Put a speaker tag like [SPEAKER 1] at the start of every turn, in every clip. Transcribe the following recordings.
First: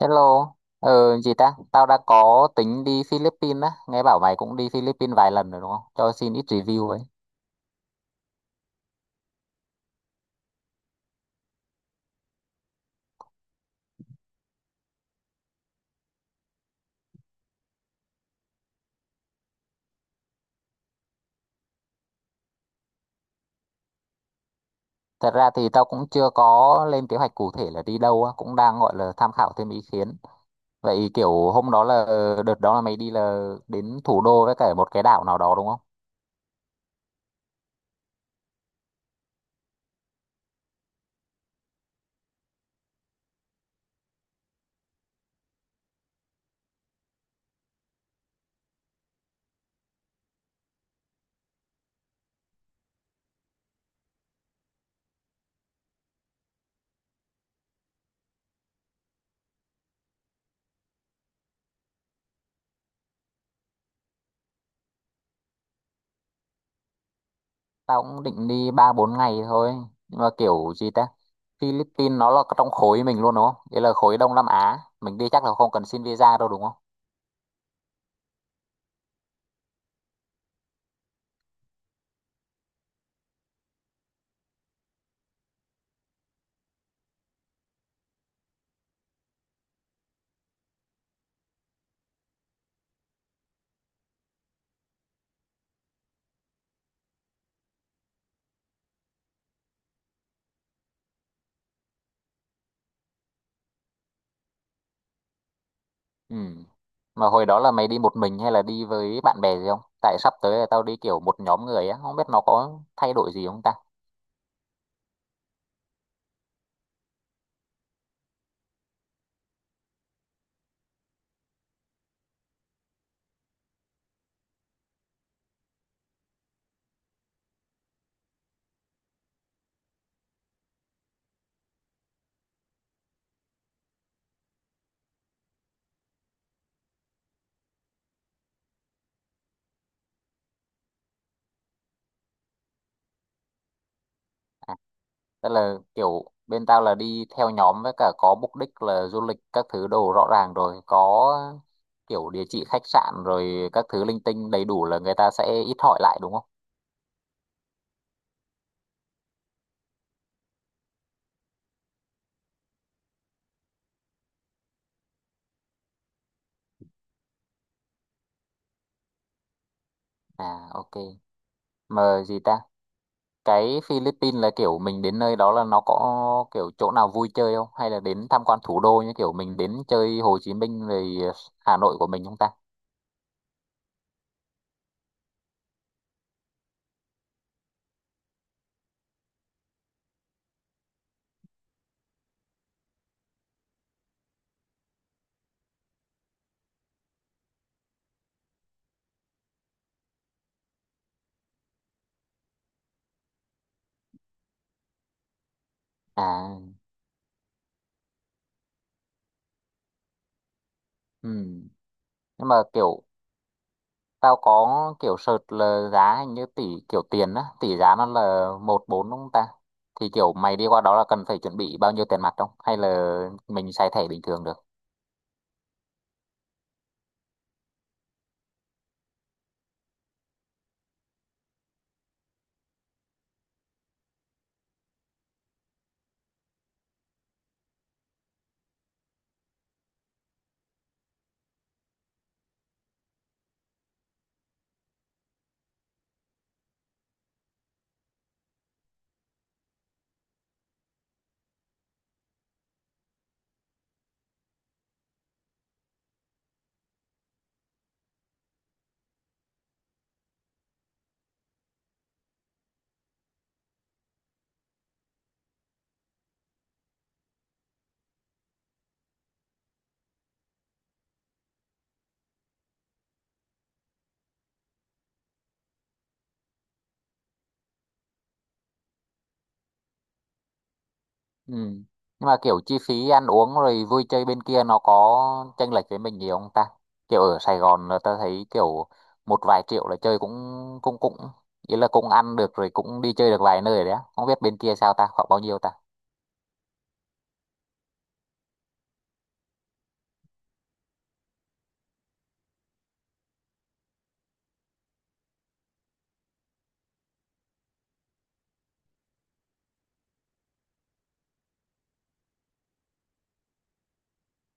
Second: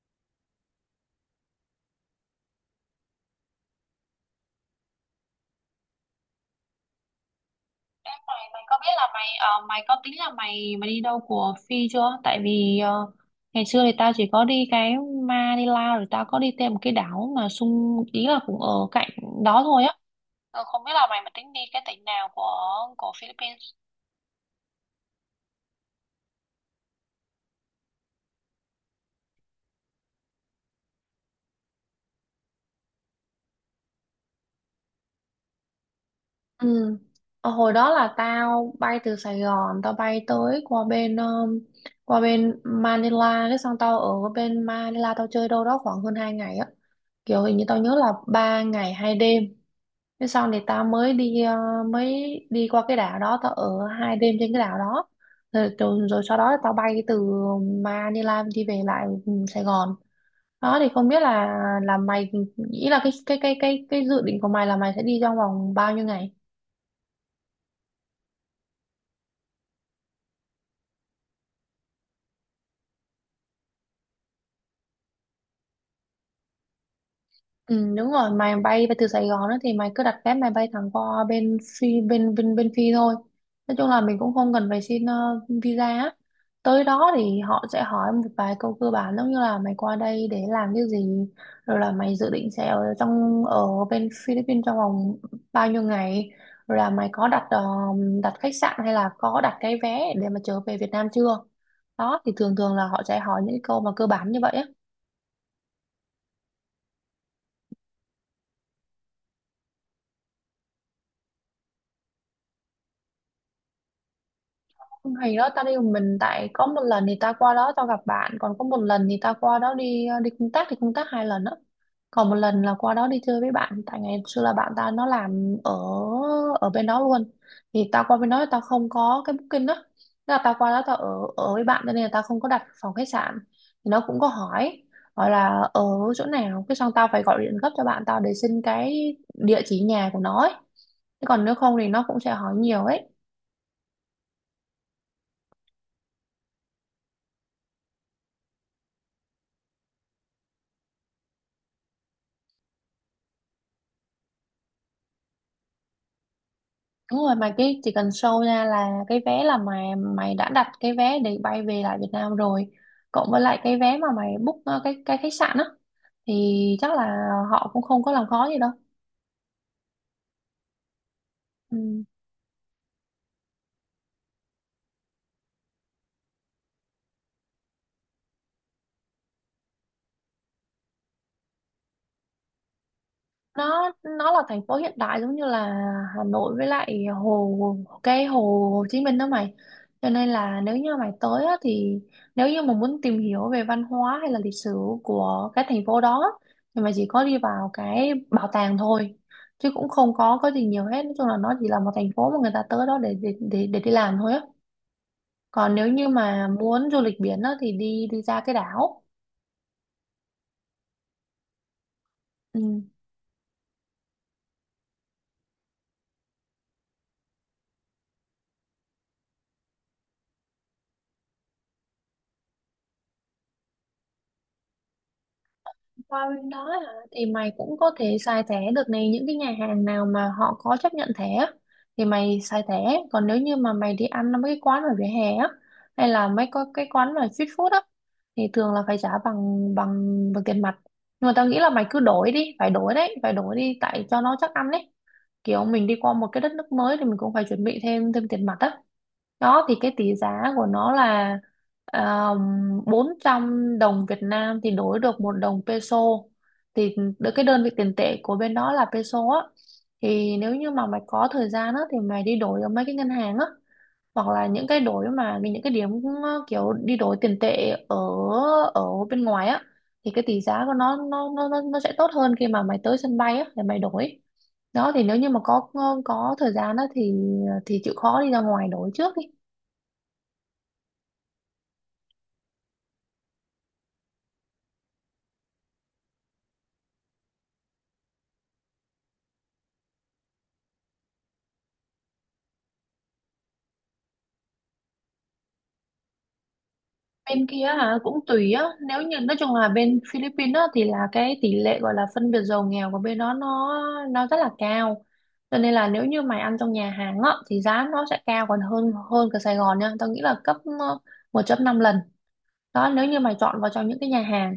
[SPEAKER 1] Hello, gì ta? Tao đã có tính đi Philippines á, nghe bảo mày cũng đi Philippines vài lần rồi đúng không? Cho xin ít review ấy.
[SPEAKER 2] Em, mày mày có biết là mày có tính là mày mày đi đâu của Phi chưa? Tại vì ngày xưa thì tao chỉ có đi cái Manila, rồi tao có đi thêm một cái đảo mà xung ý là cũng ở cạnh đó thôi á. Không biết là mày mà tính đi cái tỉnh nào của Philippines.
[SPEAKER 1] Thật ra thì tao cũng chưa có lên kế hoạch cụ thể là đi đâu á, cũng đang gọi là tham khảo thêm ý kiến. Vậy kiểu hôm đó là đợt đó là mày đi là đến thủ đô với cả một cái đảo nào đó đúng không?
[SPEAKER 2] Ừ. Hồi đó là tao bay từ Sài Gòn, tao bay tới qua bên Manila, cái xong tao ở bên Manila tao chơi đâu đó khoảng hơn 2 ngày á. Kiểu hình như tao nhớ là 3 ngày 2 đêm. Thế xong thì tao mới đi mới đi qua cái đảo đó, tao ở 2 đêm trên cái đảo đó, rồi sau đó tao bay từ Manila đi về lại, Sài Gòn. Đó thì không biết là mày nghĩ là cái dự định của mày là mày sẽ đi trong vòng bao nhiêu ngày.
[SPEAKER 1] Tao cũng định đi 3 4 ngày thôi, nhưng mà kiểu gì ta? Philippines nó là trong khối mình luôn đúng không? Đấy là khối Đông Nam Á, mình đi chắc là không cần xin visa đâu đúng không?
[SPEAKER 2] Ừ, đúng rồi. Mày bay từ Sài Gòn đó thì mày cứ đặt vé, mày bay thẳng qua bên phi, bên bên bên phi thôi. Nói chung là mình cũng không cần phải xin visa á. Tới đó thì họ sẽ hỏi một vài câu cơ bản, giống như là mày qua đây để làm cái gì, rồi là mày dự định sẽ ở trong ở bên Philippines trong vòng bao nhiêu ngày, rồi là mày có đặt đặt khách sạn hay là có đặt cái vé để mà trở về Việt Nam chưa. Đó thì thường thường là họ sẽ hỏi những câu mà cơ bản như vậy á.
[SPEAKER 1] Ừ. Mà hồi đó là mày đi một mình hay là đi với bạn bè gì không? Tại sắp tới là tao đi kiểu một nhóm người á, không biết nó có thay đổi gì không ta.
[SPEAKER 2] Không, hay đó, tao đi một mình. Tại có một lần thì tao qua đó tao gặp bạn, còn có một lần thì tao qua đó đi, đi công tác. Thì công tác 2 lần đó, còn một lần là qua đó đi chơi với bạn. Tại ngày xưa là bạn tao nó làm ở ở bên đó luôn. Thì tao qua bên đó thì tao không có cái booking đó. Thế là tao qua đó tao ở ở với bạn, cho nên là tao không có đặt phòng khách sạn. Thì nó cũng có hỏi, gọi là ở chỗ nào, cái xong tao phải gọi điện gấp cho bạn tao để xin cái địa chỉ nhà của nó ấy. Thế còn nếu không thì nó cũng sẽ hỏi nhiều ấy.
[SPEAKER 1] Tức là kiểu bên tao là đi theo nhóm với cả có mục đích là du lịch các thứ đồ rõ ràng rồi, có kiểu địa chỉ khách sạn rồi các thứ linh tinh đầy đủ là người ta sẽ ít hỏi lại đúng không?
[SPEAKER 2] Đúng rồi, mà cái chỉ cần show ra là cái vé, là mày, mày đã đặt cái vé để bay về lại Việt Nam rồi, cộng với lại cái vé mà mày book cái khách sạn á, thì chắc là họ cũng không có làm khó gì đâu.
[SPEAKER 1] À, ok.
[SPEAKER 2] Ừ.
[SPEAKER 1] Mà gì ta? Cái Philippines là kiểu mình đến nơi đó là nó có kiểu chỗ nào vui chơi không hay là đến tham quan thủ đô như kiểu mình đến chơi Hồ Chí Minh rồi Hà Nội của mình không ta?
[SPEAKER 2] nó là thành phố hiện đại, giống như là Hà Nội với lại hồ, cái hồ Hồ Chí Minh đó mày. Cho nên là nếu như mày tới á, thì nếu như mà muốn tìm hiểu về văn hóa hay là lịch sử của cái thành phố đó, thì mày chỉ có đi vào cái bảo tàng thôi, chứ cũng không có gì nhiều hết. Nói chung là nó chỉ là một thành phố mà người ta tới đó để, đi làm thôi á. Còn nếu như mà
[SPEAKER 1] À,
[SPEAKER 2] muốn du lịch biển á, thì đi, ra cái đảo.
[SPEAKER 1] ừ. Nhưng mà
[SPEAKER 2] Ừ.
[SPEAKER 1] kiểu tao có kiểu search là giá hình như tỷ kiểu tiền á, tỷ giá nó là một bốn đúng không ta? Thì kiểu mày đi qua đó là cần phải chuẩn bị bao nhiêu tiền mặt không hay là mình xài thẻ bình thường được?
[SPEAKER 2] Qua bên đó hả? Thì mày cũng có thể xài thẻ được. Này, những cái nhà hàng nào mà họ có chấp nhận thẻ á, thì mày xài thẻ. Còn nếu như mà mày đi ăn ở mấy cái quán ở vỉa hè á, hay là mấy có cái quán mà street food á, thì thường là phải trả bằng, bằng tiền mặt. Nhưng mà tao nghĩ là mày cứ đổi đi, phải đổi đấy, phải đổi đi tại cho nó chắc ăn đấy. Kiểu mình đi qua một cái đất nước mới thì mình cũng phải chuẩn bị thêm, tiền mặt á. Đó thì cái tỷ giá của nó là um, 400 đồng Việt Nam thì đổi được một đồng peso. Thì cái đơn vị tiền tệ của bên đó là peso á. Thì nếu như mà mày có thời gian á thì mày đi đổi ở mấy cái ngân hàng á, hoặc là những cái đổi, mà những cái điểm, kiểu đi đổi tiền tệ ở ở bên ngoài á, thì cái tỷ giá của nó, nó sẽ tốt hơn khi mà mày tới sân bay á để mày đổi. Đó thì nếu như mà có, thời gian á thì, chịu khó đi ra ngoài đổi trước đi.
[SPEAKER 1] Ừ. Nhưng mà kiểu chi phí ăn uống rồi vui chơi bên kia nó có chênh lệch với mình nhiều không ta? Kiểu ở Sài Gòn là ta thấy kiểu một vài triệu là chơi cũng cũng cũng ý là cũng ăn được rồi cũng đi chơi được vài nơi đấy á. Không biết bên kia sao ta, khoảng bao nhiêu ta?
[SPEAKER 2] Bên kia hả? Cũng tùy á. Nếu như, nói chung là bên Philippines á, thì là cái tỷ lệ gọi là phân biệt giàu nghèo của bên đó nó rất là cao, cho nên là nếu như mày ăn trong nhà hàng á thì giá nó sẽ cao còn hơn, cả Sài Gòn nha. Tao nghĩ là gấp 1 năm lần đó, nếu như mày chọn vào trong những cái nhà hàng.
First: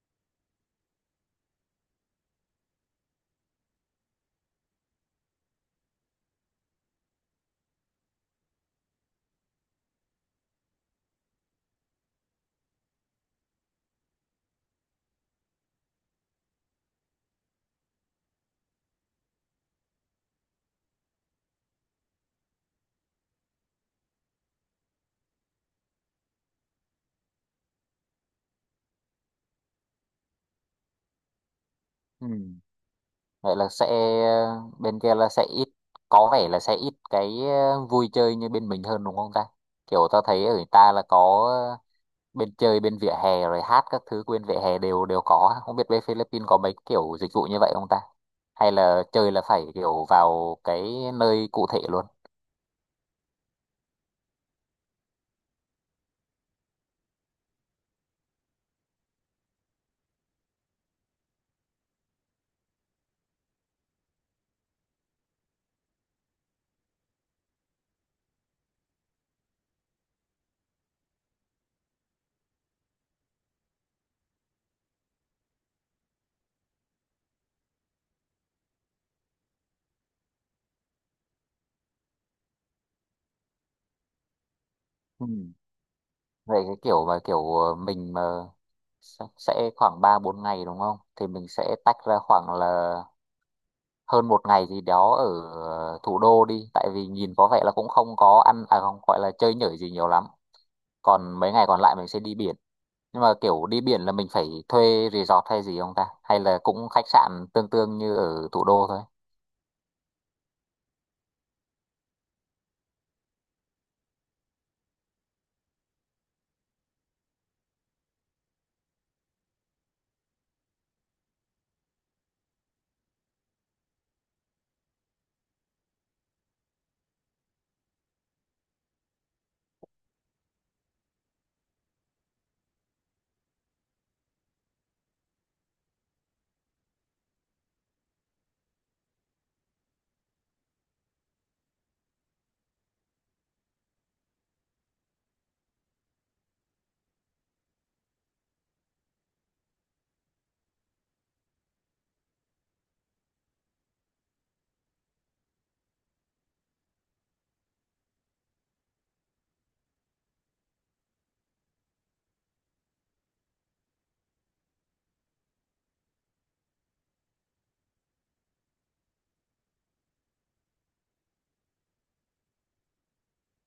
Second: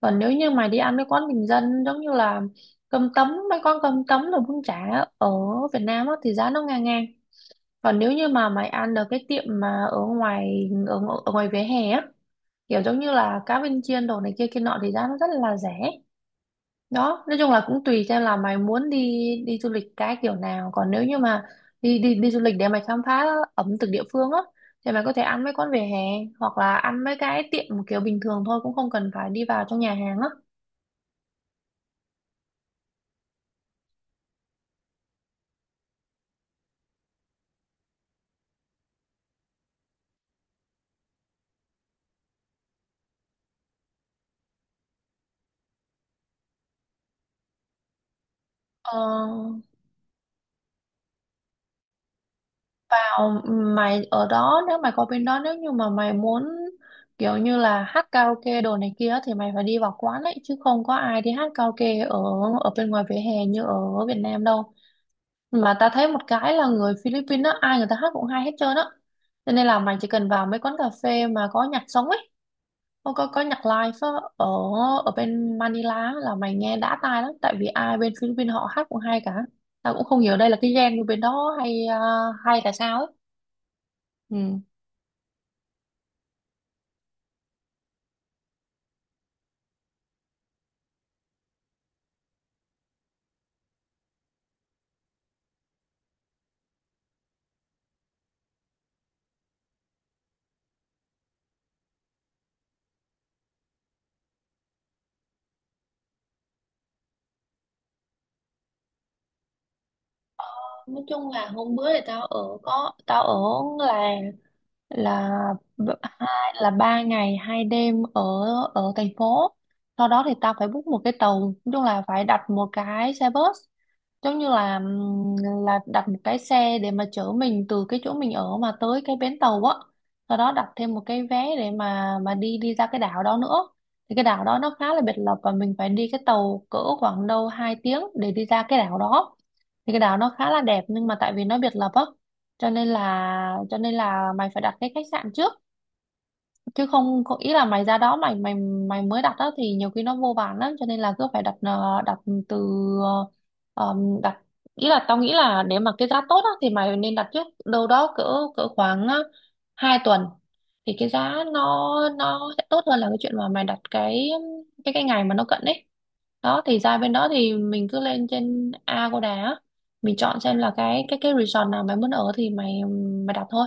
[SPEAKER 2] Còn nếu như mày đi ăn mấy quán bình dân, giống như là cơm tấm, mấy quán cơm tấm rồi bún chả ở Việt Nam á, thì giá nó ngang ngang. Còn nếu như mà mày ăn ở cái tiệm mà ở ngoài, ở, ở ngoài vỉa hè á, kiểu giống như là cá viên chiên đồ này kia kia nọ, thì giá nó rất là rẻ. Đó, nói chung là cũng tùy theo là mày muốn đi, du lịch cái kiểu nào. Còn nếu như mà đi, đi đi du lịch để mày khám phá ẩm thực địa phương á, thì mày có thể ăn mấy quán vỉa hè, hoặc là ăn mấy cái tiệm một kiểu bình thường thôi, cũng không cần phải đi vào trong nhà hàng á.
[SPEAKER 1] Ừ. Vậy là sẽ bên kia là sẽ ít có vẻ là sẽ ít cái vui chơi như bên mình hơn đúng không ta? Kiểu ta thấy ở người ta là có bên chơi bên vỉa hè rồi hát các thứ bên vỉa hè đều đều có ha? Không biết bên Philippines có mấy kiểu dịch vụ như vậy không ta hay là chơi là
[SPEAKER 2] ờ,
[SPEAKER 1] phải kiểu vào cái nơi cụ thể luôn?
[SPEAKER 2] Vào mày ở đó, nếu mày có bên đó, nếu như mà mày muốn kiểu như là hát karaoke đồ này kia thì mày phải đi vào quán ấy, chứ không có ai đi hát karaoke ở ở bên ngoài vỉa hè như ở Việt Nam đâu. Mà ta thấy một cái là người Philippines á, ai người ta hát cũng hay hết trơn á. Cho nên là mày chỉ cần vào mấy quán cà phê mà có nhạc sống ấy, không có, có nhạc live á, ở ở bên Manila á, là mày nghe đã tai lắm. Tại vì ai bên Philippines họ hát cũng hay cả. Ta cũng không hiểu đây là cái gen của bên đó hay à, hay là sao ấy. Ừ.
[SPEAKER 1] Ừ. Vậy cái kiểu mà kiểu mình mà sẽ khoảng 3 4 ngày đúng không thì mình sẽ tách ra khoảng là hơn một ngày gì đó ở thủ đô đi, tại vì nhìn có vẻ là cũng không có ăn à không gọi là chơi nhởi gì nhiều lắm, còn mấy ngày còn lại mình sẽ đi biển. Nhưng mà kiểu đi biển là mình phải thuê resort hay gì không ta hay là cũng khách sạn tương tương như ở thủ đô thôi?
[SPEAKER 2] Nói chung là hôm bữa thì tao ở, có tao ở làng, là 2 là 3 ngày 2 đêm ở ở thành phố. Sau đó thì tao phải book một cái tàu, nói chung là phải đặt một cái xe bus, giống như là đặt một cái xe để mà chở mình từ cái chỗ mình ở mà tới cái bến tàu á, sau đó đặt thêm một cái vé để mà, đi, ra cái đảo đó nữa. Thì cái đảo đó nó khá là biệt lập, và mình phải đi cái tàu cỡ khoảng đâu 2 tiếng để đi ra cái đảo đó. Thì cái đảo nó khá là đẹp, nhưng mà tại vì nó biệt lập á, cho nên là mày phải đặt cái khách sạn trước. Chứ không có, ý là mày ra đó, mày mày mày mới đặt đó thì nhiều khi nó vô vàn lắm. Cho nên là cứ phải đặt, ờ, đặt từ ờ, đặt ý là tao nghĩ là nếu mà cái giá tốt á, thì mày nên đặt trước đâu đó cỡ, khoảng 2 tuần thì cái giá nó sẽ tốt hơn là cái chuyện mà mày đặt cái ngày mà nó cận ấy. Đó thì ra bên đó thì mình cứ lên trên Agoda á, mình chọn xem là cái resort nào mày muốn ở thì mày mày đặt thôi.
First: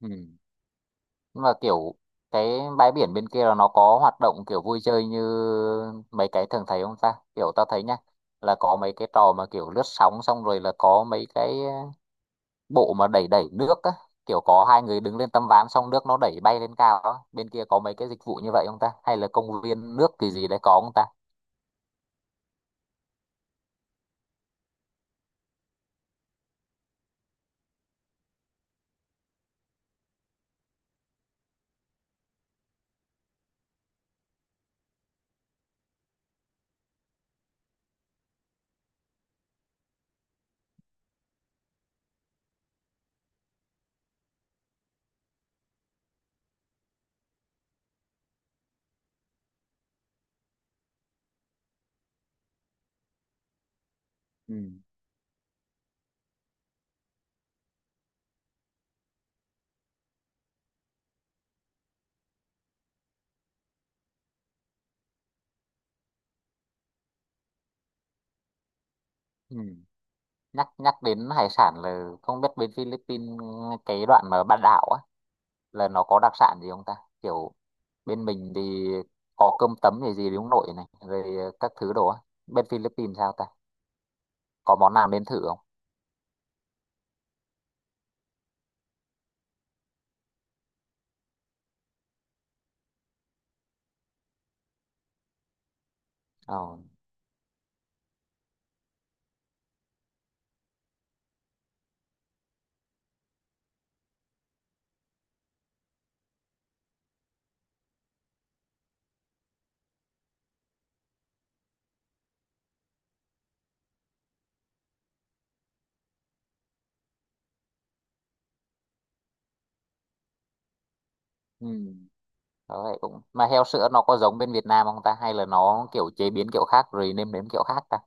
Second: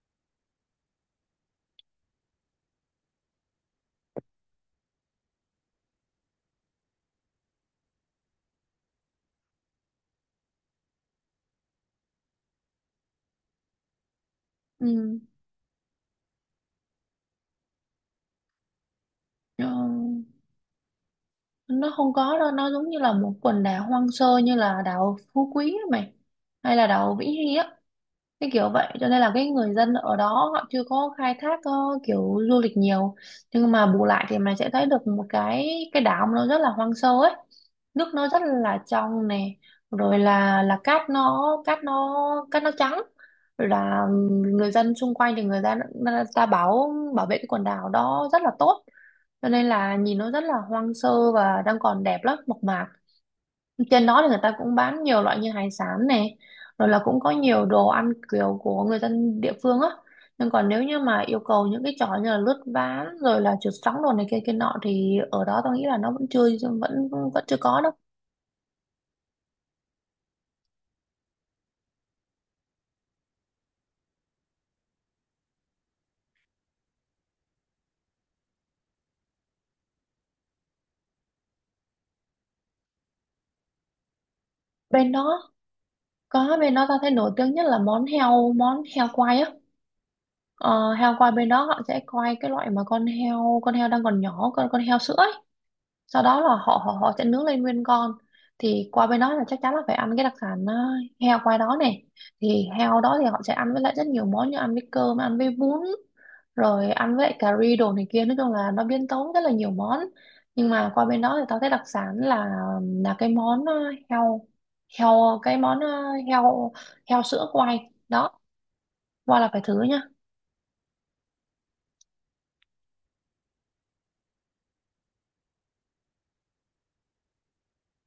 [SPEAKER 1] Ừ. Nhưng mà kiểu cái bãi biển bên kia là nó có hoạt động kiểu vui chơi như mấy cái thường thấy không ta? Kiểu tao thấy nhá, là có mấy cái trò mà kiểu lướt sóng xong rồi là có mấy cái bộ mà đẩy đẩy nước á, kiểu có hai người đứng
[SPEAKER 2] Ừ.
[SPEAKER 1] lên tấm ván xong nước nó đẩy bay lên cao á, bên kia có mấy cái dịch vụ như vậy không ta hay là công
[SPEAKER 2] Ừ.
[SPEAKER 1] viên nước thì gì đấy có không ta?
[SPEAKER 2] Nó không có đâu, nó giống như là một quần đảo hoang sơ, như là đảo Phú Quý á mày, hay là đảo Vĩnh Hy á, cái kiểu vậy. Cho nên là cái người dân ở đó họ chưa có khai thác kiểu du lịch nhiều. Nhưng mà bù lại thì mình sẽ thấy được một cái đảo nó rất là hoang sơ ấy, nước nó rất là trong này, rồi là cát nó cát nó trắng. Rồi là người dân xung quanh thì người ta bảo bảo vệ cái quần đảo đó rất là tốt, cho nên là nhìn nó rất là hoang sơ và đang còn đẹp lắm, mộc mạc. Trên đó thì người ta
[SPEAKER 1] Ừ.
[SPEAKER 2] cũng bán nhiều loại như hải sản này, rồi là cũng có nhiều đồ ăn kiểu của người dân địa phương á. Nhưng còn nếu như mà yêu cầu những cái trò như là lướt ván rồi là trượt sóng đồ này kia kia nọ, thì ở đó tao nghĩ là nó vẫn chưa, vẫn vẫn chưa có đâu.
[SPEAKER 1] Ừ. Nhắc nhắc đến hải sản là không biết bên Philippines cái đoạn mà bán đảo á là nó có đặc sản gì không ta? Kiểu bên mình thì có cơm tấm gì gì đúng nội này rồi các thứ đồ á, bên Philippines sao ta? Có món nào
[SPEAKER 2] Bên
[SPEAKER 1] nên thử
[SPEAKER 2] đó
[SPEAKER 1] không?
[SPEAKER 2] có, bên đó tao thấy nổi tiếng nhất là món heo quay á. Ờ, Heo quay bên đó họ sẽ quay cái loại mà con heo đang còn nhỏ, con heo sữa ấy. Sau đó là
[SPEAKER 1] Ờ.
[SPEAKER 2] họ họ họ sẽ nướng lên nguyên con. Thì qua bên đó là chắc chắn là phải ăn cái đặc sản heo qua đó này. Thì heo đó thì họ sẽ ăn với lại rất nhiều món, như ăn với cơm, ăn với bún, rồi ăn với lại cà ri đồ này kia, nói chung là nó biến tấu rất là nhiều món. Nhưng mà qua bên đó thì tao thấy đặc sản là cái món ờ, heo heo cái món ờ, heo heo sữa quay đó, qua là phải thử nha.
[SPEAKER 1] Ừ. Đó vậy cũng mà heo sữa nó có giống bên Việt Nam không ta hay là nó kiểu chế biến kiểu khác rồi nêm nếm kiểu khác ta?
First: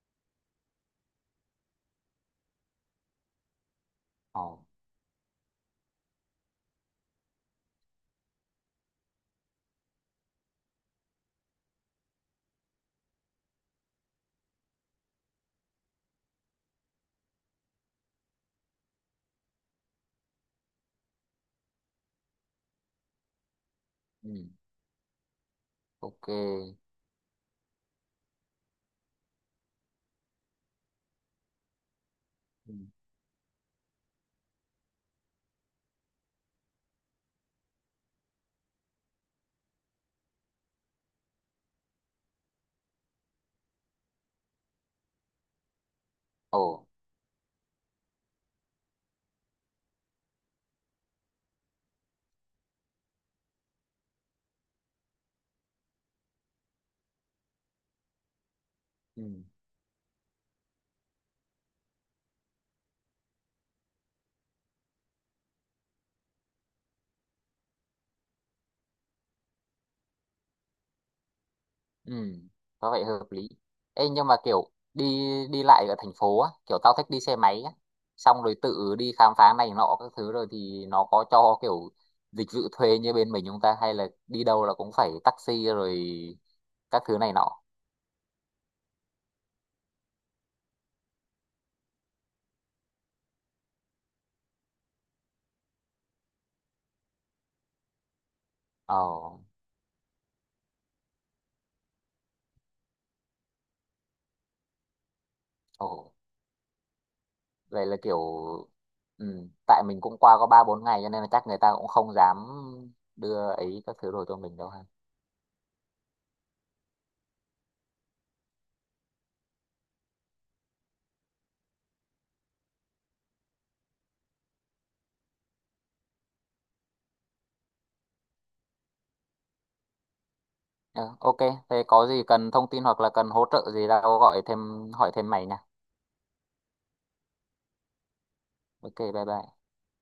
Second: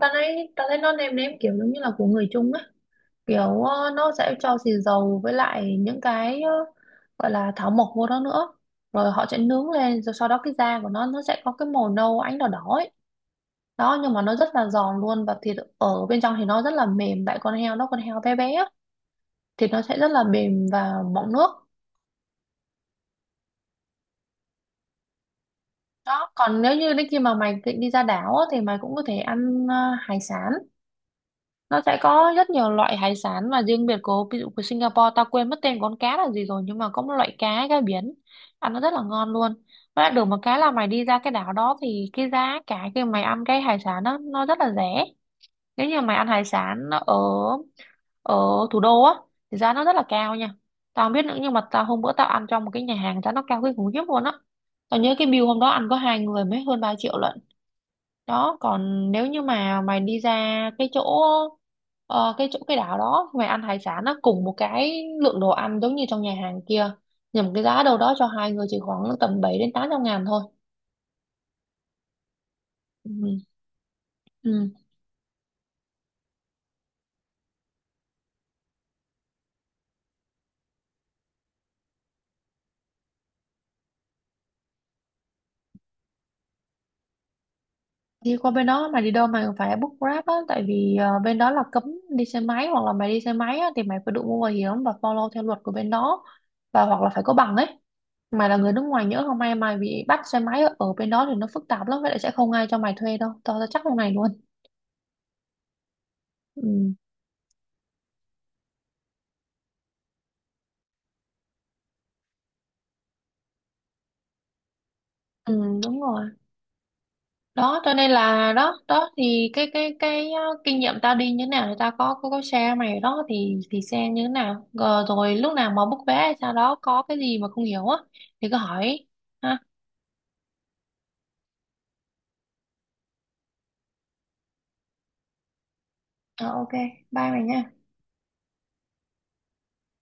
[SPEAKER 2] Tao thấy nó nêm nếm kiểu giống như là của người Trung á, kiểu nó sẽ
[SPEAKER 1] Ồ,
[SPEAKER 2] cho xì dầu với lại những cái gọi là thảo mộc vô đó nữa. Rồi họ sẽ nướng lên, rồi sau đó cái da của nó sẽ có cái màu nâu ánh đỏ đỏ ấy. Đó, nhưng mà nó rất là giòn luôn, và thịt ở bên trong thì nó rất là mềm, tại con heo nó, con heo bé bé á, thịt nó sẽ rất là mềm và mọng nước.
[SPEAKER 1] ừ. Ok.
[SPEAKER 2] Đó, còn nếu như đến khi mà mày định đi ra đảo á, thì mày cũng có thể ăn hải sản. Nó sẽ có rất nhiều
[SPEAKER 1] Ừ.
[SPEAKER 2] loại hải sản, và riêng biệt của, ví dụ của Singapore, tao quên mất tên con cá là gì rồi, nhưng mà có một loại cá cá biển ăn nó rất là ngon luôn. Với lại được một cái là mày đi ra cái đảo đó thì cái giá cả khi mày ăn cái hải sản đó nó rất là rẻ. Nếu như mày ăn hải
[SPEAKER 1] Ồ.
[SPEAKER 2] sản ở ở thủ đô á, thì giá nó rất là cao nha. Tao không biết nữa, nhưng mà tao hôm bữa tao ăn trong một cái nhà hàng, giá nó cao kinh khủng khiếp luôn á. Tao nhớ cái bill hôm đó ăn có hai người mới hơn 3 triệu lận. Đó, còn
[SPEAKER 1] Ừ.
[SPEAKER 2] nếu như mà mày đi ra cái chỗ, ờ, cái chỗ cái đảo đó, mày ăn hải sản nó cùng một cái lượng đồ ăn giống như trong nhà hàng kia, nhưng mà cái giá đâu đó cho hai người chỉ khoảng tầm 700 đến 800 ngàn thôi.
[SPEAKER 1] Ừ, có vẻ hợp
[SPEAKER 2] Ừ.
[SPEAKER 1] lý. Ê, nhưng mà
[SPEAKER 2] Ừ.
[SPEAKER 1] kiểu đi đi lại ở thành phố á, kiểu tao thích đi xe máy á, xong rồi tự đi khám phá này nọ các thứ rồi thì nó có cho kiểu dịch vụ thuê như bên mình chúng ta hay là đi đâu là cũng phải taxi rồi các thứ này nọ.
[SPEAKER 2] Đi qua bên đó mày đi đâu mày cũng phải book Grab á, tại vì bên đó là cấm đi xe máy. Hoặc là mày đi xe máy á, thì mày phải đội mũ bảo hiểm và follow theo luật của bên đó, và hoặc là phải có bằng ấy. Mày là người nước
[SPEAKER 1] Ờ.
[SPEAKER 2] ngoài, nhỡ không may mày bị bắt xe máy ở ở bên đó thì nó phức tạp lắm, vậy lại sẽ không ai cho mày thuê đâu, tao tao chắc lúc này luôn.
[SPEAKER 1] Ồ,
[SPEAKER 2] Ừ,
[SPEAKER 1] vậy là kiểu ừ, tại mình cũng qua có 3 4 ngày cho nên là chắc người ta cũng không dám đưa ấy các thứ đồ cho mình đâu ha.
[SPEAKER 2] ừ đúng rồi. Đó cho nên là đó đó thì cái kinh nghiệm tao đi như thế nào thì tao có share mày đó, thì xem như thế nào. Ờ, rồi lúc nào mà book vé hay sao đó có cái gì mà không hiểu á thì cứ hỏi ha.
[SPEAKER 1] Ờ, ok, thế có gì cần thông tin hoặc là cần hỗ trợ gì tao gọi thêm hỏi thêm mày nha.
[SPEAKER 2] Ờ, ok, bye mày nha.
[SPEAKER 1] Ok, bye bye.